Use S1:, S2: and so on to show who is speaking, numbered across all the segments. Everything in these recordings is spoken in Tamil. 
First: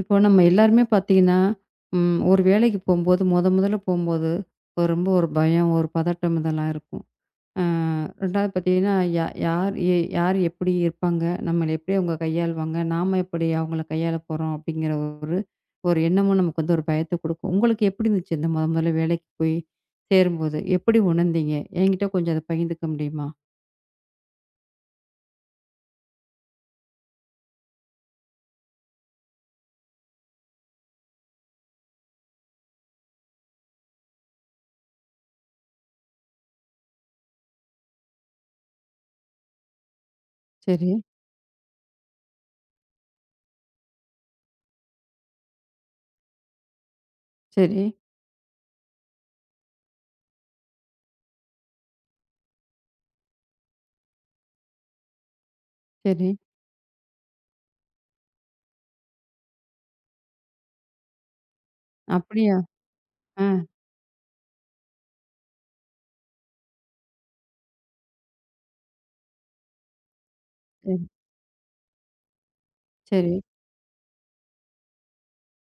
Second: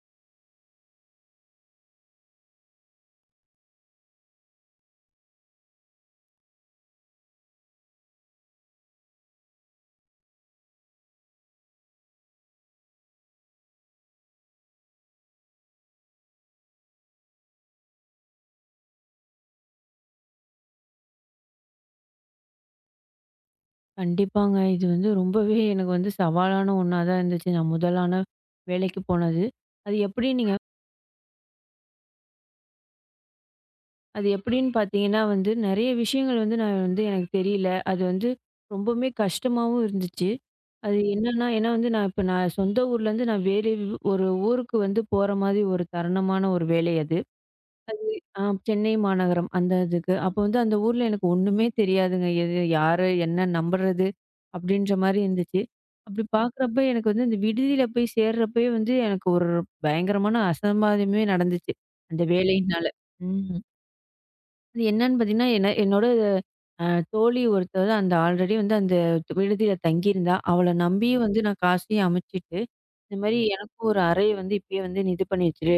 S1: இப்போ நம்ம எல்லாருமே பார்த்தீங்கன்னா, ஒரு வேலைக்கு போம்போது, மொதல்ல போம்போது, ஒரு பயம், ஒரு பதட்டம் இதெல்லாம் இருக்கும். அ 2வது பார்த்தீங்கன்னா, யார் யார் எப்படி இருப்பாங்க? நம்மள எப்படி அவங்க கையாளுவாங்க? நாம எப்படி அவங்கள கையாள போறோம்? அப்படிங்கிற ஒரு ஒரு எண்ணமும் நமக்கு வந்து ஒரு பயத்த குடுக்கும். உங்களுக்கு எப்படி இருந்துச்சு? இந்த மொதல்ல வேலைக்கு போய் சேரும்போது, எப்படி உணர்ந்தீங்க? என்கிட்ட கொஞ்சம் அத பகிர்ந்துக்க முடியுமா?
S2: கண்டிப்பாங்க. இது வந்து ரொம்பவே எனக்கு வந்து சவாலான ஒண்ணா தான் இருந்துச்சு. நான் முதலான வேலைக்கு போனது. அது எப்படி நீங்க அது எப்படின்னு பார்த்தீங்கன்னா வந்து, நெறைய விஷயங்கள் வந்து நான் வந்து எனக்கு தெரியல. அது வந்து ரொம்பவுமே கஷ்டமாவும் இருந்துச்சு.
S1: சரி,
S2: அது என்னன்னா, ஏன்னா வந்து இப்ப நான் சொந்த ஊர்லேருந்து நான் வேறு ஒரு ஊருக்கு வந்து போற மாதிரி ஒரு தருணமான ஒரு வேலை அது.
S1: சரி,
S2: ஆ சென்னை மாநகரம் அந்த இதுக்கு. அப்போ வந்து அந்த ஊர்ல எனக்கு ஒண்ணுமே தெரியாதுங்க. எது யாரு, என்ன நம்புறது? அப்படின்ற மாரி இருந்துச்சு. அப்படி
S1: சரி.
S2: பார்க்குறப்ப எனக்கு வந்து இந்த விடுதியில போய் சேர்றப்பயே வந்து எனக்கு ஒரு பயங்கரமான அசம்பாவிதமே நடந்துச்சு. அந்த
S1: அப்படியா?
S2: வேலையினால.
S1: ஆ.
S2: ம். அது என்னன்னு பார்த்தீங்கன்னா, என்னோட அ தோழி ஒருத்தவ தான் அந்த ஆல்ரெடி வந்து அந்த விடுதியில தங்கியிருந்தா. அவள
S1: சரி,
S2: நம்பி வந்து நான் காசையும் அமுச்சுட்டு, இந்த
S1: சரி,
S2: மாரி. எனக்கும் ஒரு அறைய வந்து இப்பயே வந்து நீ இது பண்ணி வச்சுரு.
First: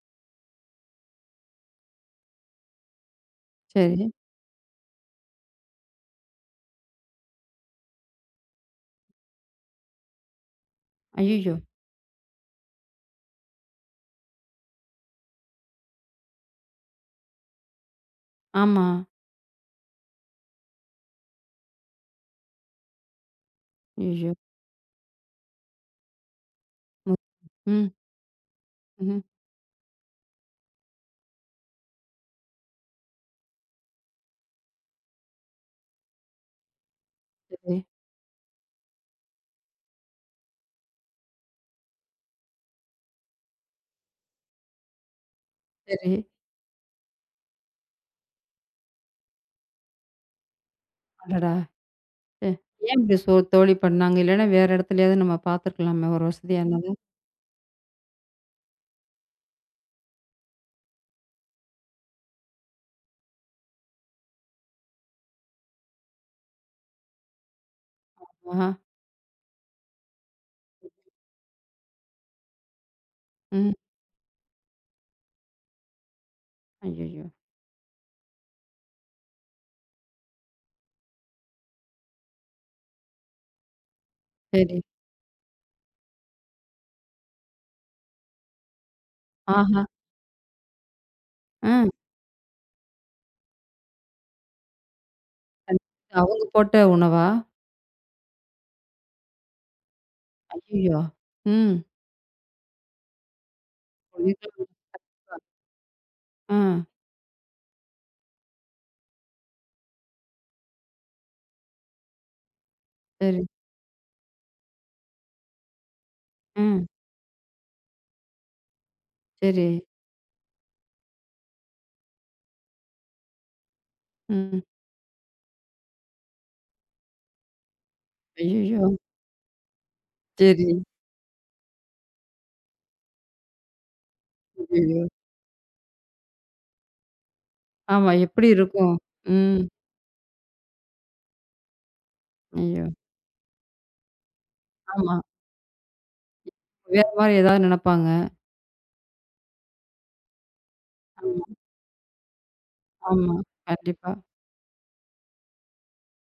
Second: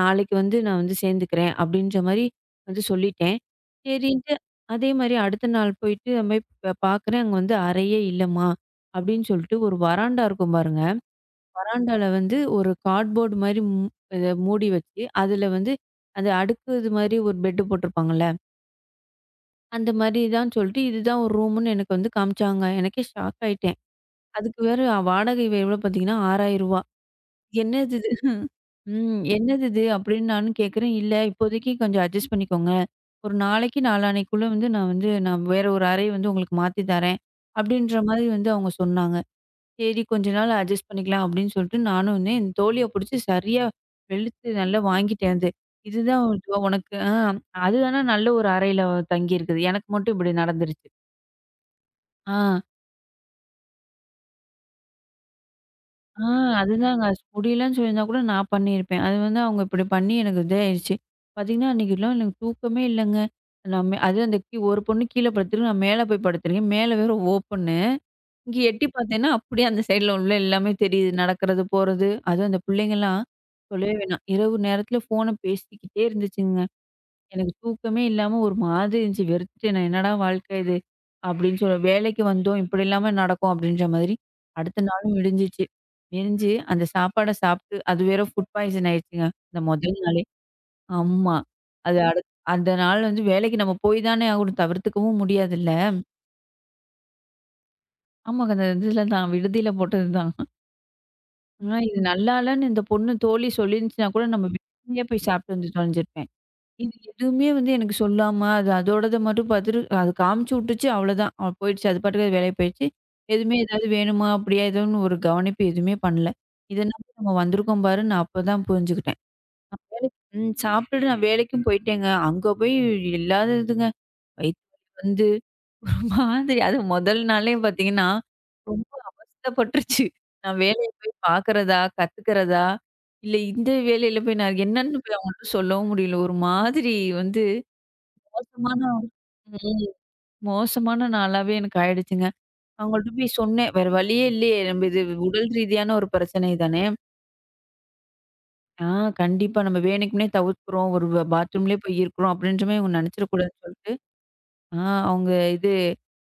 S2: நாளைக்கு வந்து நான் வந்து சேர்ந்துக்கிறேன் அப்படின்ற மாரி வந்து சொல்லிட்டேன்.
S1: சரி.
S2: சரின்ட்டு அதே மாரி அடுத்த நாள் போயிட்டு அந்த மாரி பார்க்குறேன், அங்க வந்து அறையே இல்லம்மா அப்படின்னு சொல்லிட்டு ஒரு வராண்டா இருக்கும் பாருங்க.
S1: அய்யய்யோ!
S2: வராண்டால வந்து ஒரு கார்ட்போர்ட் மாரி இத மூடி வச்சு, அதில வந்து அது அடுக்கு இது மாரி ஒரு பெட்டு போட்டிருப்பாங்கல்ல.
S1: ஆமா.
S2: அந்த மாதிரி தான் சொல்லிட்டு இதுதான் ஒரு ரூம்ன்னு எனக்கு வந்து காமிச்சாங்க. எனக்கே ஷாக் ஆயிட்டேன்.
S1: ஐயய்யோ!
S2: அதுக்கு வேற வாடகை எவ்வளோ பார்த்தீங்கன்னா, ரூ. 6,000.
S1: ம். ம்.
S2: என்னது இது?
S1: ம்ஹ்ம்.
S2: ம். என்னது இது? அப்படின்னு நானும் கேட்குறேன். இல்ல இப்போதைக்கு கொஞ்சம் அட்ஜஸ்ட் பண்ணிக்கோங்க. ஒரு நாளைக்கு நாளான்னைக்குள்ள வந்து நான் வந்து நான் வேற ஒரு அறை வந்து உங்களுக்கு மாத்தி தரேன்.
S1: சரி,
S2: அப்படின்ற மாதிரி வந்து அவங்க சொன்னாங்க. சரி, கொஞ்ச நாள் அட்ஜஸ்ட் பண்ணிக்கலாம் அப்படின்னு சொல்லிட்டு நானும் வந்து என் தோழிய புடிச்சு சரியா வெளுத்து நல்லா வாங்கிட்டேன் அது.
S1: சரி.
S2: இதுதான் உனக்கு. அது ஆனா நல்ல ஒரு அறையில தங்கியிருக்குது. எனக்கு மட்டும் இப்படி நடந்துருச்சு.
S1: அடடா!
S2: ஆ,
S1: அ. ஏன் இப்படி தோழி பண்ணாங்க? இல்லன்னா வேற இடத்துலயாவது நம்ம பார்த்துருக்கலாமே! ஒரு
S2: ஆ
S1: வசதியானது.
S2: அதுதாங்க. முடியலன்னு சொல்லியிருந்தா கூட நான் பண்ணியிருப்பேன். அது வந்து அவங்க இப்படி பண்ணி எனக்கு இதாயிருச்சு. பார்த்தீங்கன்னா, அன்னைக்குலாம் எனக்கு தூக்கமே இல்லங்க. நான் மே அது அந்த கீ ஒரு பொண்ணு கீழ படுத்துருக்கு. நான் மேல போய் படுத்துருக்கேன். மேல வேற ஓப்பன்னு. இங்க
S1: ஆஹா!
S2: எட்டி பார்த்தேன்னா, அப்படியே அந்த சைடுல உள்ள எல்லாமே தெரியுது. நடக்கிறது, போறது. அதுவும் அந்த பிள்ளைங்கலாம்
S1: ம்.
S2: சொல்லவே வேணாம். இரவு நேரத்தில ஃபோன பேசிக்கிட்டே இருந்துச்சுங்க.
S1: ஐயய்யோ!
S2: எனக்கு தூக்கமே இல்லாம ஒரு மாதிரி இருந்துச்சு. வெறுத்துட்டேன் நான். என்னடா வாழ்க்கை இது? அப்படின்னு சொல்லி வேலைக்கு வந்தோம். இப்படிலாமா நடக்கும் அப்படின்ற மாதிரி.
S1: சரி.
S2: அடுத்த நாளும் விடிஞ்சிச்சு. விடிஞ்சு அந்த சாப்பாட சாப்பிட்டு அது வேற ஃபுட் பாய்சன் ஆயிடுச்சுங்க. இந்த
S1: ஆஹா!
S2: முதல் நாளே. ஆமா.
S1: ம்.
S2: அது அடுத் அந்த நாள் வந்து வேலைக்கு நம்ம போய் தானே ஆகணும். தவிர்த்துக்கவும் முடியாதுல்ல.
S1: கண் அவங்க போட்ட உணவா?
S2: ஆமாங்க. அந்த இதுல தான் விடுதியில போட்டது தான்.
S1: ஐயய்யோ! ம்.
S2: ஆனா இது நல்லா இல்லன்னு இந்த பொண்ணு தோழி சொல்லியிருந்துச்சுன்னா கூட நம்ம வெளியே போய் சாப்பிட்டு வந்து தொலைஞ்சிருப்பேன்.
S1: ஆ.
S2: இது எதுவுமே வந்து எனக்கு சொல்லாம, அது அதோடத மட்டும் பாத்துட்டு, அது காமிச்சு விட்டுச்சு அவ்வளோதான். அவ போயிடுச்சு. அது பாட்டுக்கு அது வேலைய போயிடுச்சு.
S1: சரி.
S2: எதுவுமே ஏதாவது வேணுமா? அப்படியா? ஏதோன்னு ஒரு கவனிப்பு எதுவுமே பண்ணல. இத
S1: ம்.
S2: நம்பி நம்ம வந்திருக்கோம் பாரு, நான் அப்பதான் புரிஞ்சுக்கிட்டேன்.
S1: சரி.
S2: சாப்பிட்டுட்டு நான் வேலைக்கும் போயிட்டேங்க. அங்க போய் இல்லாததுங்க.
S1: ம்.
S2: வயித்து வலி வந்து ஒரு மாதிரி அது முதல் நாளே பாத்தீங்கன்னா, ரொம்ப
S1: ஐயய்யோ!
S2: அவஸ்தைப்பட்டுருச்சு. நான்
S1: சரி.
S2: வேலைய போய் பாக்குறதா? கத்துக்கிறதா? இல்ல இந்த வேலையில போய் நான் என்னன்னு
S1: ஐயய்யோ!
S2: போய் அவங்கள்ட்ட சொல்லவும் முடியல. ஒரு மாதிரி வந்து
S1: ஆமா. எப்படி
S2: மோசமான
S1: இருக்கும்?
S2: ஒரு
S1: ம்.
S2: ம். மோசமான நாளாவே எனக்கு ஆயிடுச்சுங்க.
S1: ஐயோ!
S2: அவங்கள்ட்ட போய் சொன்னேன். வேற வழியே இல்லையே. நம்ம இது
S1: ஆமா.
S2: உடல் ரீதியான ஒரு பிரச்சனை தானே.
S1: வேற மாரி ஏதாவது நினைப்பாங்க.
S2: ஆ கண்டிப்பா நம்ம வேணுக்குன்னே தவிர்க்கிறோம். ஒரு
S1: ஆமா,
S2: பாத்ரூம்லேயே போய் இருக்கிறோம் அப்படின்ற மாரி இவங்க
S1: ஆமா.
S2: நினச்சிடக்கூடாதுன்னு சொல்லிட்டு,
S1: கண்டிப்பா.
S2: ஆ அவங்க இது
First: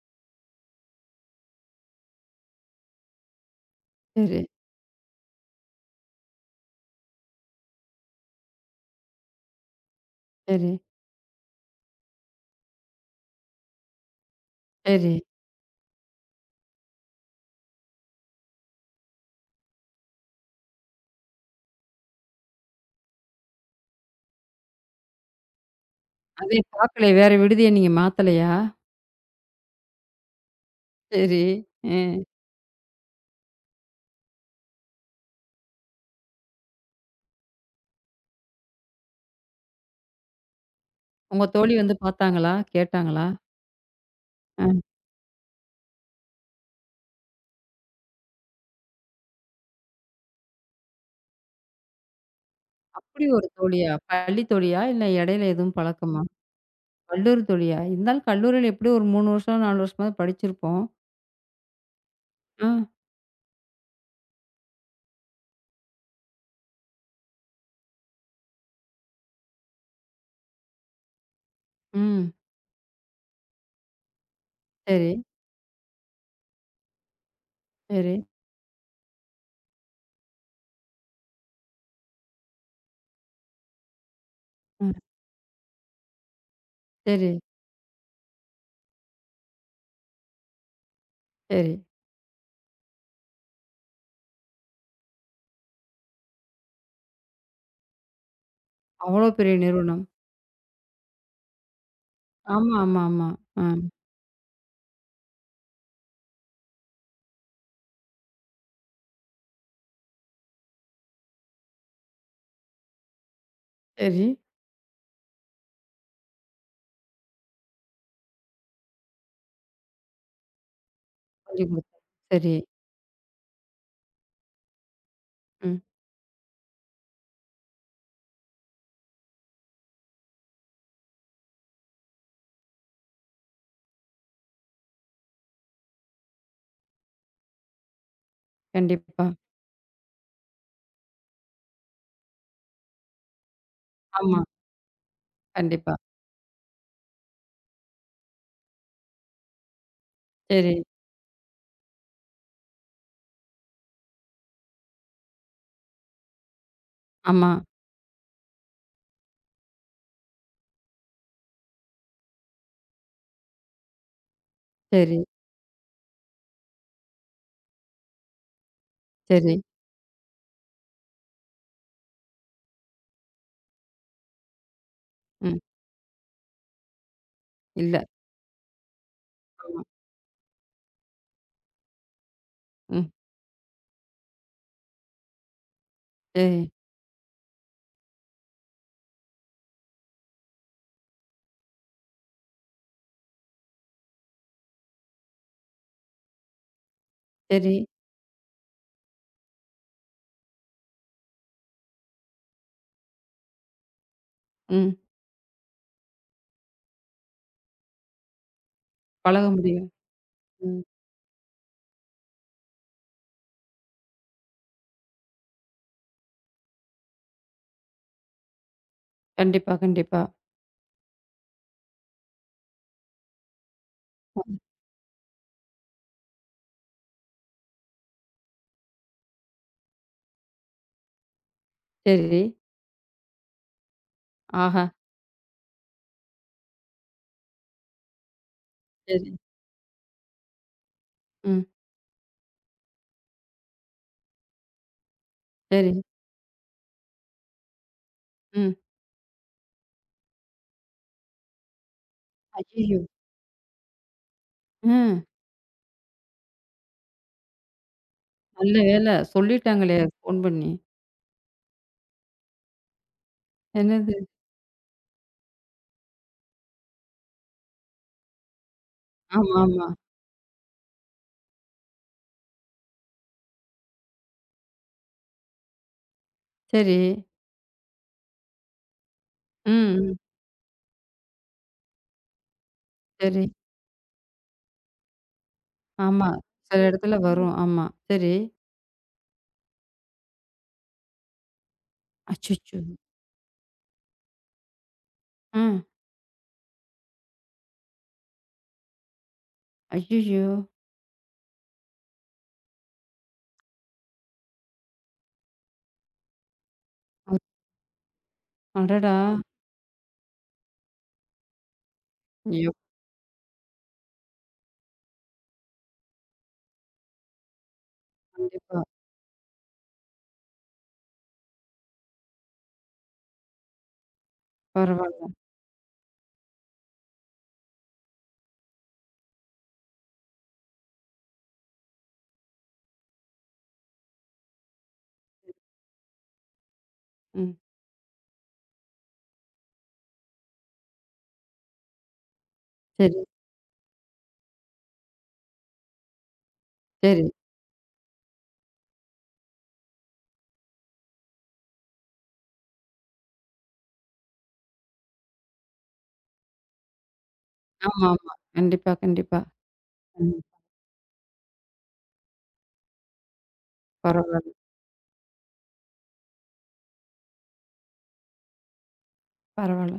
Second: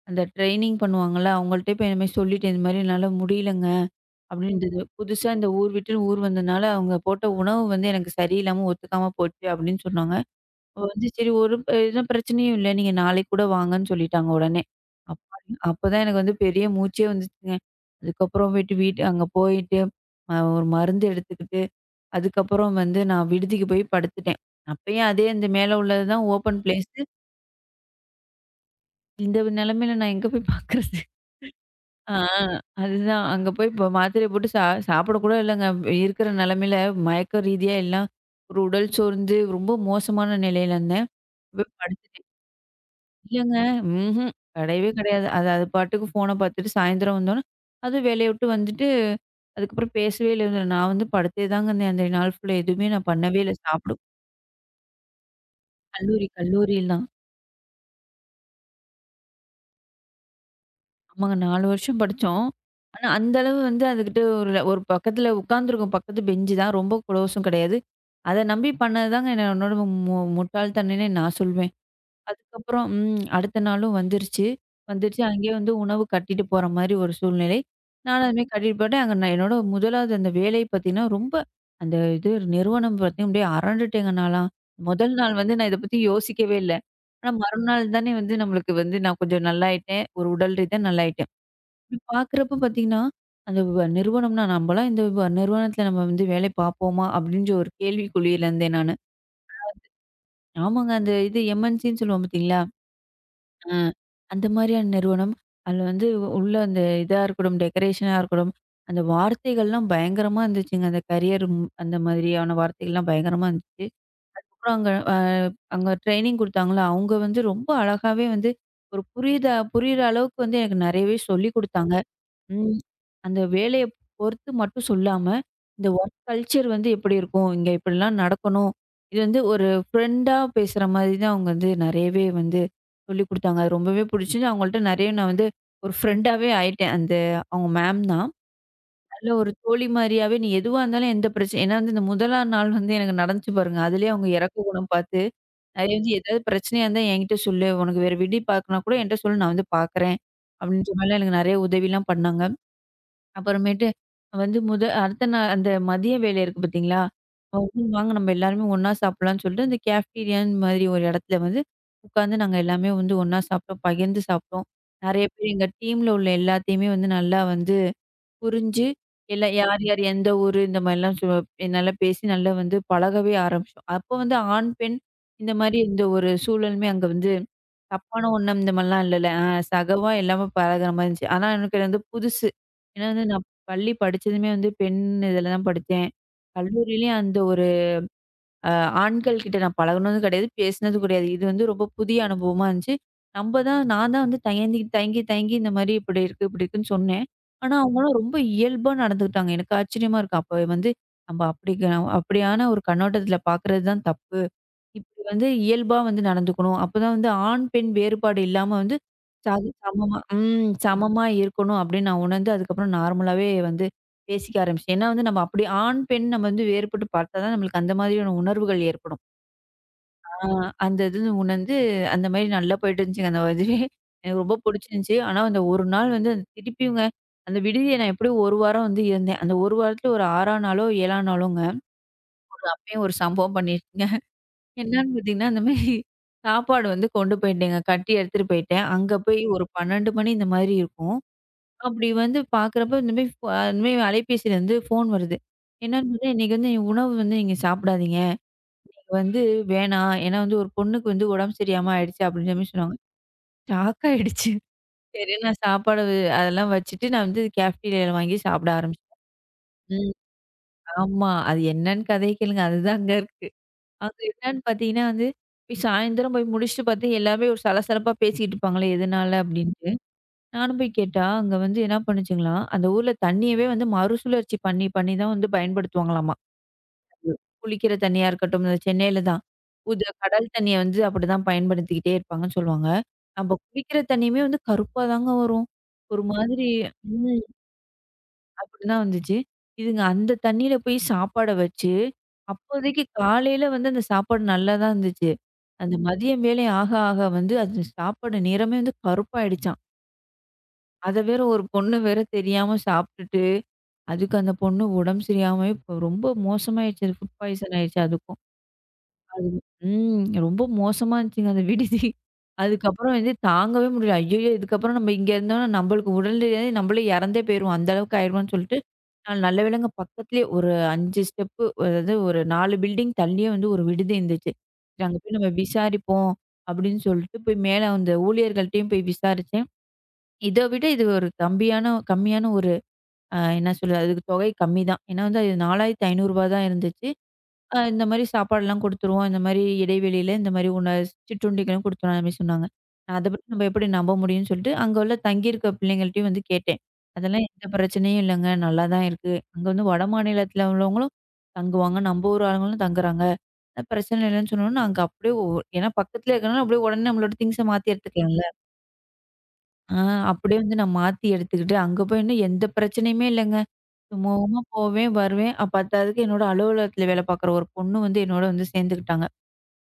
S2: அந்த ட்ரெய்னிங் பண்ணுவாங்கல்ல, அவங்கள்ட்ட போய் இந்த மாரி சொல்லிட்டேன். இந்த மாரி என்னால முடியலங்க
S1: சரி,
S2: அப்படின்றது. புதுசா இந்த ஊர் விட்டு ஊர் வந்தனால அவங்க போட்ட உணவு வந்து எனக்கு சரியில்லாம ஒத்துக்காம போச்சு அப்படின்னு சொன்னாங்க.
S1: சரி,
S2: ஓ! வந்து சரி, எந்த பிரச்சனையும் இல்ல. நீங்க நாளைக்கு கூட வாங்கன்னு சொல்லிட்டாங்க உடனே.
S1: சரி.
S2: அப்ப அப்பதான் எனக்கு வந்து பெரிய மூச்சே வந்துச்சுங்க. அதுக்கப்புறம் போயிட்டு வீட்டு அங்க போயிட்டு, ஒரு மருந்து எடுத்துக்கிட்டு, அதுக்கப்புறம் வந்து நான் விடுதிக்கு போய் படுத்துட்டேன். அப்பயும் அதே இந்த மேல உள்ளது தான்
S1: அதே
S2: ஓப்பன் பிளேஸ்.
S1: பார்க்கலையா? வேற விடுதிய நீங்க மாத்தலையா?
S2: இந்த நிலைமையில நான் எங்க போய் பார்க்கறது?
S1: சரி. அ.
S2: ஆ அதுதான். அங்க போய் இப்ப மாத்திரைய போட்டு சாப்பிட கூட இல்லங்க. இருக்கிற நிலைமையில மயக்க ரீதியா எல்லாம் ஒரு உடல் சோர்ந்து ரொம்ப மோசமான நிலையில இருந்தேன்.
S1: உங்க
S2: போய்
S1: தோழி வந்து
S2: படுத்துட்டேன்.
S1: பார்த்தாங்களா? கேட்டாங்களா?
S2: இல்லங்க. ம்ஹ்ம்.
S1: அ.
S2: கிடையவே கிடையாது. அது அது பாட்டுக்கு ஃபோன பார்த்துட்டு சாயந்தரம் வந்தோனே, அதுவும் வேலைய விட்டு வந்துட்டு, அதுக்கப்புறம் பேசவே இல்ல. நான் வந்து படுத்தே தாங்க இருந்தேன். அந்த நாள் ஃபுல்லா எதுவுமே நான்
S1: அப்படி
S2: பண்ணவே
S1: ஒரு
S2: இல்ல.
S1: தோழியா?
S2: சாப்பிடும்.
S1: பள்ளி தோழியா? இல்ல இடையில எதுவும் பழக்கமா?
S2: கல்லூரிலாம்.
S1: கல்லூரி தோழியா? இருந்தாலும் கல்லூரியில எப்படியும் ஒரு 3 வருஷம், 4 வருஷமாவது படிச்சிருப்போம்.
S2: ஆமாங்க, 4 வருஷம் படிச்சோம்.
S1: ஆ.
S2: ஆனா, அந்த அளவு வந்து அதுகிட்ட ஒரு ஒரு பக்கத்துல உட்காந்துருக்கோம். பக்கத்து பெஞ்சு தான். ரொம்ப குளோஸும் கிடையாது. அத நம்பி பண்ணது தாங்க என்னோட முட்டாள்தனம்னே நான் சொல்வேன்.
S1: ம்.
S2: அதுக்கப்புறம், அடுத்த நாளும் வந்துருச்சு.
S1: சரி,
S2: வந்துருச்சு அங்கேயே வந்து உணவு கட்டிட்டு போற மாரி ஒரு சூழ்நிலை.
S1: சரி.
S2: நானும் அதுமாரி கட்டிட்டு போயிட்டேன். அங்க நான் என்னோட முதலாவது அந்த வேலை பார்த்தீங்கன்னா, ரொம்ப அந்த இது நிறுவனம் பார்த்தீங்கன்னா, அப்படியே அரண்டுட்டேங்க நான்லாம்.
S1: அ.
S2: முதல் நாள் வந்து நான் இத பத்தி யோசிக்கவே இல்ல.
S1: சரி,
S2: ஆனா மறுநாள் தானே வந்து நம்மளுக்கு வந்து நான் கொஞ்சம் நல்லாயிட்டேன். ஒரு உடல் ரீதியா நல்லாயிட்டேன்.
S1: சரி.
S2: இப்படி பார்க்குறப்ப பார்த்தீங்கன்னா, அந்த நிறுவனம்னா, "நம்பலாம் இந்த நிறுவனத்தில நம்ம வந்து வேலை பார்ப்போமா?" அப்படின்ற ஒரு கேள்விக்குழியில இருந்தேன் நானு.
S1: அவ்வளோ பெரிய நிறுவனம்.
S2: ஆமாங்க. அந்த இது எம்என்சின்னு சொல்லுவோம் பார்த்தீங்களா?
S1: ஆமா, ஆமா, ஆமா. ஆ.
S2: ஆ. அந்த மாரியான நிறுவனம். அதுல வந்து உள்ள அந்த இதா இருக்கட்டும், டெக்கரேஷனா இருக்கட்டும், அந்த வார்த்தைகள்லாம் பயங்கரமா இருந்துச்சுங்க. அந்த கரியர் அந்த மாதிரியான வார்த்தைகள்லாம் பயங்கரமா இருந்துச்சு.
S1: சரி.
S2: அப்புறம் அங்க ட்ரெய்னிங் குடுத்தாங்கல்ல, அவங்க வந்து ரொம்ப அழகாவே வந்து ஒரு புரியுதா புரியிற அளவுக்கு வந்து எனக்கு நெறையவே சொல்லிக்
S1: சொல்லிக்
S2: குடுத்தாங்க.
S1: குடுத்தா. சரி.
S2: ம். அந்த வேலைய பொறுத்து மட்டும் சொல்லாம,
S1: ம்.
S2: இந்த ஒர்க் கல்ச்சர் வந்து எப்படி இருக்கும்? இங்க இப்படிலாம் நடக்கணும். இது வந்து ஒரு ஃப்ரெண்டா பேசுற மாதிரி தான் அவங்க வந்து நெறையவே வந்து சொல்லிக் குடுத்தாங்க. அது ரொம்பவே புடிச்சுது. அவங்கள்ட்ட நெறைய நான் வந்து ஒரு ஃப்ரெண்டாவே ஆயிட்டேன். அந்த அவங்க மேம் தான்.
S1: கண்டிப்பா.
S2: நல்ல ஒரு தோழி மாரியாவே, "நீ எதுவா இருந்தாலும் எந்த பிரச்சனை", ஏன்னா வந்து இந்த முதலாம் நாள் வந்து எனக்கு நடந்துச்சு பாருங்க, அதுலயே அவங்க
S1: ஆமா.
S2: இறக்க குணம் பார்த்து,
S1: கண்டிப்பா.
S2: நெறைய வந்து, "ஏதாவது பிரச்சனையா இருந்தா என்கிட்ட சொல்லு. உனக்கு வேற விடி பார்க்கனா கூட என்ட்ட சொல்லு. நான் வந்து பார்க்குறேன்."
S1: சரி.
S2: அப்படின்ற மாரிலாம் எனக்கு நெறைய உதவிலாம் பண்ணாங்க. அப்புறமேட்டு வந்து அடுத்த நாள் அந்த மதிய வேலை இருக்கு பார்த்தீங்களா?
S1: ஆமா.
S2: அவ வந்து, வாங்க நம்ம எல்லாருமே ஒண்ணா சாப்பிடலாம்ன்னு சொல்லிட்டு, அந்த கேஃப்டீரியான்னு மாதிரி ஒரு இடத்துல வந்து உட்காந்து நாங்க எல்லாமே வந்து ஒண்ணா சாப்பிட்டோம். பகிர்ந்து சாப்பிட்டோம்.
S1: சரி,
S2: நெறைய பேர் எங்க டீம்ல உள்ள எல்லாத்தையுமே வந்து நல்லா வந்து புரிஞ்சு, எல்லாம்
S1: சரி.
S2: யார், யார் எந்த ஊரு இந்த மாரிலாம் நல்லா பேசி நல்லா வந்து பழகவே ஆரம்பிச்சோம். அப்போ வந்து ஆண், பெண் இந்த
S1: ம்.
S2: மாரி இந்த ஒரு சூழலுமே அங்க வந்து
S1: இல்ல.
S2: தப்பான ஒண்ணம் இந்த மாரிலாம் இல்லல.
S1: ஆமா.
S2: சகவா எல்லாமே பழகுற மாரி இருந்துச்சு. ஆனா எனக்கு இது வந்து புதுசு. ஏன்னா
S1: ம்.
S2: வந்து நான் பள்ளி படிச்சதுமே வந்து பெண் இதுல தான் படிச்சேன்.
S1: சரி.
S2: கல்லூரியிலயும் அந்த ஒரு அ ஆண்கள் கிட்ட நான் பழகுனதும் கிடையாது, பேசினதும் கிடையாது. இது வந்து ரொம்ப புதிய அனுபவமா இருந்துச்சு. நம்ப தான் நான் தான் வந்து தயங்கி தயங்கி தயங்கி இந்த மாரி இப்படி இருக்கு, இப்படி இருக்குன்னு சொன்னேன்.
S1: சரி.
S2: ஆனா, அவங்கலாம் ரொம்ப இயல்பா நடந்துக்கிட்டாங்க. எனக்கு ஆச்சரியமா இருக்கு. அப்ப வந்து நம்ம அப்படி அப்படியான ஒரு கண்ணோட்டத்தில பார்க்குறது தான் தப்பு.
S1: ம்.
S2: இப்படி வந்து இயல்பா வந்து நடந்துக்கணும். அப்பதான் வந்து ஆண், பெண் வேறுபாடு இல்லாம வந்து
S1: பழக
S2: சாதி
S1: முடியும்.
S2: சமமா ம்
S1: ம்.
S2: சமமா இருக்கணும் அப்படின்னு நான் உணர்ந்து, அதுக்கப்புறம் நார்மலாவே வந்து பேசிக்க ஆரம்பிச்சேன். ஏன்னா வந்து நம்ம அப்படி ஆண், பெண் நம்ம வந்து வேறுபட்டு பார்த்தா தான் நம்மளுக்கு அந்த மாதிரியான உணர்வுகள் ஏற்படும்.
S1: கண்டிப்பா, கண்டிப்பா.
S2: ஆ அந்த இது உணர்ந்து அந்த மாரி நல்லா போயிட்டு இருந்துச்சுங்க அந்த இதுவே. எனக்கு ரொம்ப
S1: ம்.
S2: புடிச்சிருந்துச்சு. ஆனா அந்த ஒரு நாள் வந்து திருப்பியுங்க அந்த விடுதிய நான் எப்படியும் 1 வாரம் வந்து இருந்தேன். அந்த 1 வாரத்துல ஒரு 6ஆம் நாளோ, 7ஆம் நாளோங்க
S1: சரி.
S2: அப்பயும் ஒரு சம்பவம் பண்ணிருச்சுங்க.
S1: ஆஹா!
S2: என்னான்னு பார்த்தீங்கன்னா, அந்த மாரி சாப்பாடு வந்து கொண்டு போயிட்டேங்க. கட்டி எடுத்துட்டு போயிட்டேன். அங்க
S1: சரி.
S2: போய் ஒரு 12 மணி இந்த மாதிரி இருக்கும்.
S1: ம்.
S2: அப்படி வந்து பார்க்குறப்ப இந்த மாரி அலைபேசியில வந்து ஃபோன் வருது.
S1: சரி.
S2: என்னன்னு பார்த்தா, "இன்னைக்கு வந்து உணவு வந்து நீங்க சாப்பிடாதீங்க.
S1: ம்.
S2: இது வந்து வேணாம். ஏன்னா வந்து ஒரு பொண்ணுக்கு வந்து உடம்பு சரியில்லாம ஆயிடுச்சு" அப்படின்ற மாரி சொன்னாங்க.
S1: ஐயய்யோ!
S2: ஷாக் ஆயிடுச்சு.
S1: ம்.
S2: சரி, நான் சாப்பாடு அதெல்லாம் வச்சுட்டு நான் வந்து கேஃப்டீரியால வாங்கி சாப்பிட
S1: நல்ல
S2: ஆரம்பிச்சேன்.
S1: வேளை சொல்லிட்டாங்களே
S2: ம்.
S1: ஃபோன் பண்ணி.
S2: ஆமா. அது என்னன்னு கதைய கேளுங்க. அதுதான் அங்க இருக்கு.
S1: என்னது?
S2: அது என்னன்னு பார்த்தீங்கன்னா வந்து, போய் சாயந்தரம் போய் முடிச்சுட்டு பார்த்தா, எல்லாருமே ஒரு சலசலப்பா பேசிட்டு இருப்பாங்களே எதனால
S1: ஆமா, ஆமா.
S2: அப்டின்ட்டு. நானும் போய் கேட்டா, அங்க வந்து என்ன பண்ணுச்சுங்களாம், அந்த ஊர்ல தண்ணியவே வந்து மறுசுழற்சி பண்ணி பண்ணி தான் வந்து பயன்படுத்துவாங்களாமா.
S1: சரி.
S2: குளிக்கிற தண்ணியா இருக்கட்டும், இந்த சென்னையில தான்.
S1: ம்,
S2: உது
S1: ம்.
S2: கடல் தண்ணிய வந்து அப்படிதான் பயன்படுத்திக்கிட்டே இருப்பாங்கன்னு சொல்லுவாங்க.
S1: சரி.
S2: நம்ம குளிக்கிற தண்ணியுமே வந்து கருப்பா தாங்க வரும். ஒரு
S1: ஆமா.
S2: மாதிரி
S1: சில இடத்துல
S2: ம்.
S1: வரும். ஆமா. சரி.
S2: அப்படிதான் வந்துச்சு. இதுங்க அந்த தண்ணீல போய் சாப்பாட வச்சு,
S1: அச்சச்சோ!
S2: அப்போதைக்கு காலையில வந்து அந்த சாப்பாடு நல்லா தான் இருந்துச்சு.
S1: ம்.
S2: அந்த மதியம் வேலை ஆக, ஆக வந்து அது சாப்பாடு நிறமே வந்து கருப்பாயிடுச்சாம்.
S1: ஐயய்யோ!
S2: அத வேற ஒரு பொண்ணு வேற தெரியாம சாப்பிட்டுட்டு, அதுக்கு அந்த பொண்ணு உடம்பு சரியில்லாம இப்ப ரொம்ப மோசமாயிடுச்சு. அது
S1: அ
S2: ஃபுட் பாய்சன் ஆயிடுச்சு அதுக்கும்.
S1: அடடா!
S2: அது. ரொம்ப மோசமா இருந்துச்சுங்க அந்த விடுதி.
S1: ஐயோ!
S2: அதுக்கப்புறம் வந்து தாங்கவே முடியல. ஐய்யயோ! இதுக்கப்புறம் நம்ம இங்க இருந்தோம்னா நம்மளுக்கு உடல்நிலை நம்மளே இறந்தே போயிருவோம். அந்த அளவுக்கு ஆயிருவோம்ன்னு சொல்லிட்டு
S1: கண்டிப்பா.
S2: நாள் நல்ல வேளைங்க பக்கத்துலயே ஒரு 5 ஸ்டெப்பு, அதாவது ஒரு 4 பில்டிங் தள்ளியே வந்து ஒரு விடுதி இருந்துச்சு. சரி அங்க
S1: பரவால்ல.
S2: போய் நம்ம விசாரிப்போம் அப்படின்னு சொல்லிட்டு போய் மேல அந்த ஊழியர்கள்ட்டயும் போய் விசாரிச்சேன். இத விட இது ஒரு கம்மியான கம்மியான ஒரு என்ன சொல்றது, அதுக்கு தொகை கம்மி தான். ஏன்னா வந்து அது ரூ. 4,500 தான் இருந்துச்சு.
S1: ம்.
S2: இந்த மாரி சாப்பாடுலாம் குடுத்துருவோம். இந்த மாரி இடைவெளியில இந்த மாரி சிற்றுண்டிகளும் குடுத்துருவோம். அந்த மாரி சொன்னாங்க. நான்
S1: சரி,
S2: அத பத்தி நம்ம எப்படி நம்ப முடியும்னு சொல்லிட்டு, அங்க உள்ள தங்கியிருக்க பிள்ளைங்கள்ட்டயும் வந்து கேட்டேன்.
S1: சரி.
S2: அதெல்லாம் எந்த பிரச்சனையும் இல்லங்க. நல்லா தான் இருக்கு. அங்க வந்து வட மாநிலத்தில உள்ளவங்களும் தங்குவாங்க. நம்ம ஊர் ஆளுங்களும் தங்குறாங்க. பிரச்சனை இல்லைன்னு சொன்னோனே, அங்க அப்படியே ஏன்னா பக்கத்தில இருக்கனால அப்படியே உடனே நம்மளோட திங்ஸ மாத்தி
S1: ஆமா, ஆமா.
S2: எடுத்துக்கலாம்ல.
S1: கண்டிப்பா, கண்டிப்பா.
S2: ஆ
S1: ம்.
S2: அப்படியே வந்து நான் மாத்தி எடுத்துக்கிட்டு, அங்க போய் இன்னும் எந்த பிரச்சனையுமே இல்லங்க.
S1: பரவால்ல,
S2: சுமூகமா போவேன், வருவேன். பத்தாததுக்கு என்னோட அலுவலகத்துல வேலை பார்க்குற ஒரு பொண்ணு வந்து என்னோட வந்து சேர்ந்துக்கிட்டாங்க.
S1: பரவால்ல.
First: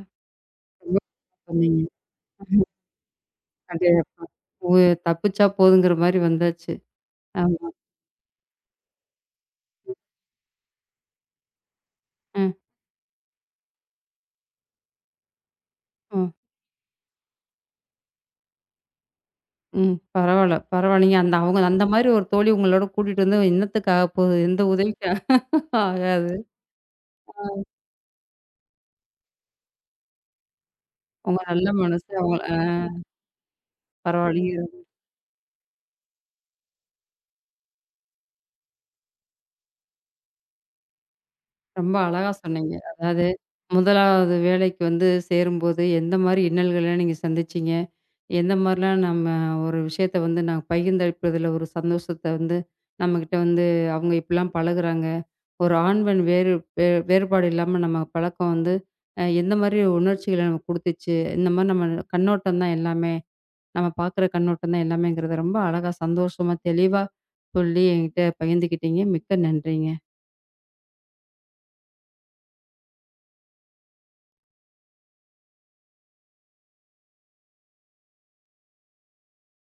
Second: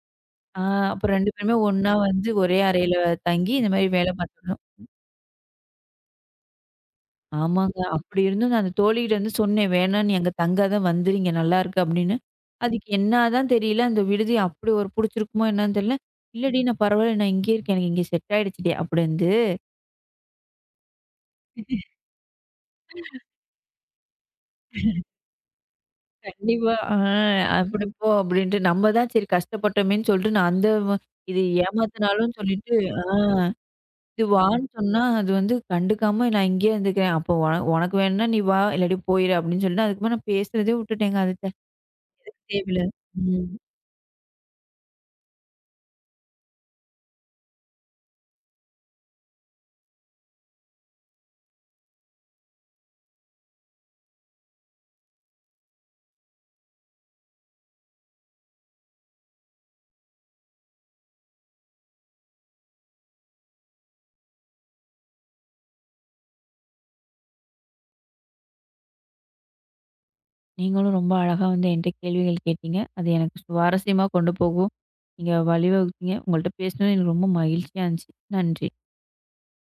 S2: ஆ
S1: ரொம்ப
S2: அப்ப 2 பேருமே
S1: சொன்னீங்க.
S2: ஒண்ணா வந்து ஒரே அறையில தங்கி இந்த மாரி வேலை
S1: அடேயப்பா!
S2: பார்த்துருந்தோம்.
S1: உ தப்பிச்சா போதுங்கிற மாரி வந்தாச்சு. ஆமா.
S2: ஆமாங்க. அப்படி இருந்தும் நான் அந்த தோழிகிட்ட வந்து சொன்னேன், "வேணான்னு எங்க தங்காத வந்துரு, இங்க நல்லாருக்கு" அப்படின்னு.
S1: அ,
S2: அதுக்கு என்னாதான் தெரியல, அந்த விடுதி அப்படி ஒரு புடிச்சிருக்குமோ என்னன்னு தெரியல.
S1: ம்,
S2: "இல்லடி நான் பரவாயில்ல, நான் இங்கேயே இருக்கேன். எனக்கு இங்க செட் ஆயிடுச்சுடி" அப்படின்து.
S1: ம். பரவால்ல, பரவாயில்லங்க. அந்த அவங்க அந்த மாரி ஒரு தோழி உங்களோட கூட்டிட்டு வந்து என்னத்துக்கு ஆகப்போகுது? எந்த உதவிக்கும் ஆகாது.
S2: கண்டிப்பா. அப்படி போ அப்படின்ட்டு. நம்ம தான் சரி கஷ்டப்பட்டோமேன்னு சொல்லிட்டு நான் அந்த
S1: உங்க
S2: இது
S1: நல்ல மனசு
S2: ஏமாத்துனாலும்
S1: அவங்கள அ
S2: சொல்லிட்டு. ஆ. இது வான்னு
S1: பரவாயில்லங்க.
S2: சொன்னா, அது வந்து கண்டுக்காம நான் இங்கேயே இருந்துக்கிறேன். அப்போ உனக்கு வேணும்னா நீ வா, இல்லாட்டி போயிரு அப்படின்னு சொல்லிட்டு, அதுக்கப்புறம் நான் பேசுறதே விட்டுட்டேங்க. அது
S1: ரொம்ப அழகா சொன்னீங்க.
S2: தேவையில்லாத
S1: அதாவது,
S2: ம்.
S1: முதலாவது வேலைக்கு வந்து சேரும்போது எந்த மாரி இன்னல்கள நீங்க சந்திச்சீங்க? எந்த மாரிலாம் நம்ம ஒரு விஷயத்த வந்து நான் பகிர்ந்தளிப்பதில ஒரு சந்தோஷத்த வந்து நம்மகிட்ட வந்து அவங்க இப்படிலாம் பழகுறாங்க. ஒரு ஆண், பெண் வேறுபாடு இல்லாம நம்ம பழக்கம் வந்து, அ எந்த மாரி உணர்ச்சிகள நமக்கு குடுத்துச்சு? இந்த மாரி நம்ம கண்ணோட்டம் தான் எல்லாமே. நம்ம பார்க்குற கண்ணோட்டம் தான் எல்லாமேங்கிறத ரொம்ப அழகா, சந்தோஷமா, தெளிவா சொல்லி என்கிட்ட பகிர்ந்துக்கிட்டீங்க. மிக்க நன்றிங்க.
S2: நீங்களும் ரொம்ப அழகா வந்து என்கிட்ட கேள்விகள் கேட்டீங்க. அது எனக்கு சுவாரஸ்யமா கொண்டு போகும். நீங்க வழிவகுத்தீங்க. உங்கள்ட்ட பேசினது எனக்கு ரொம்ப மகிழ்ச்சியா இருந்துச்சு. நன்றி.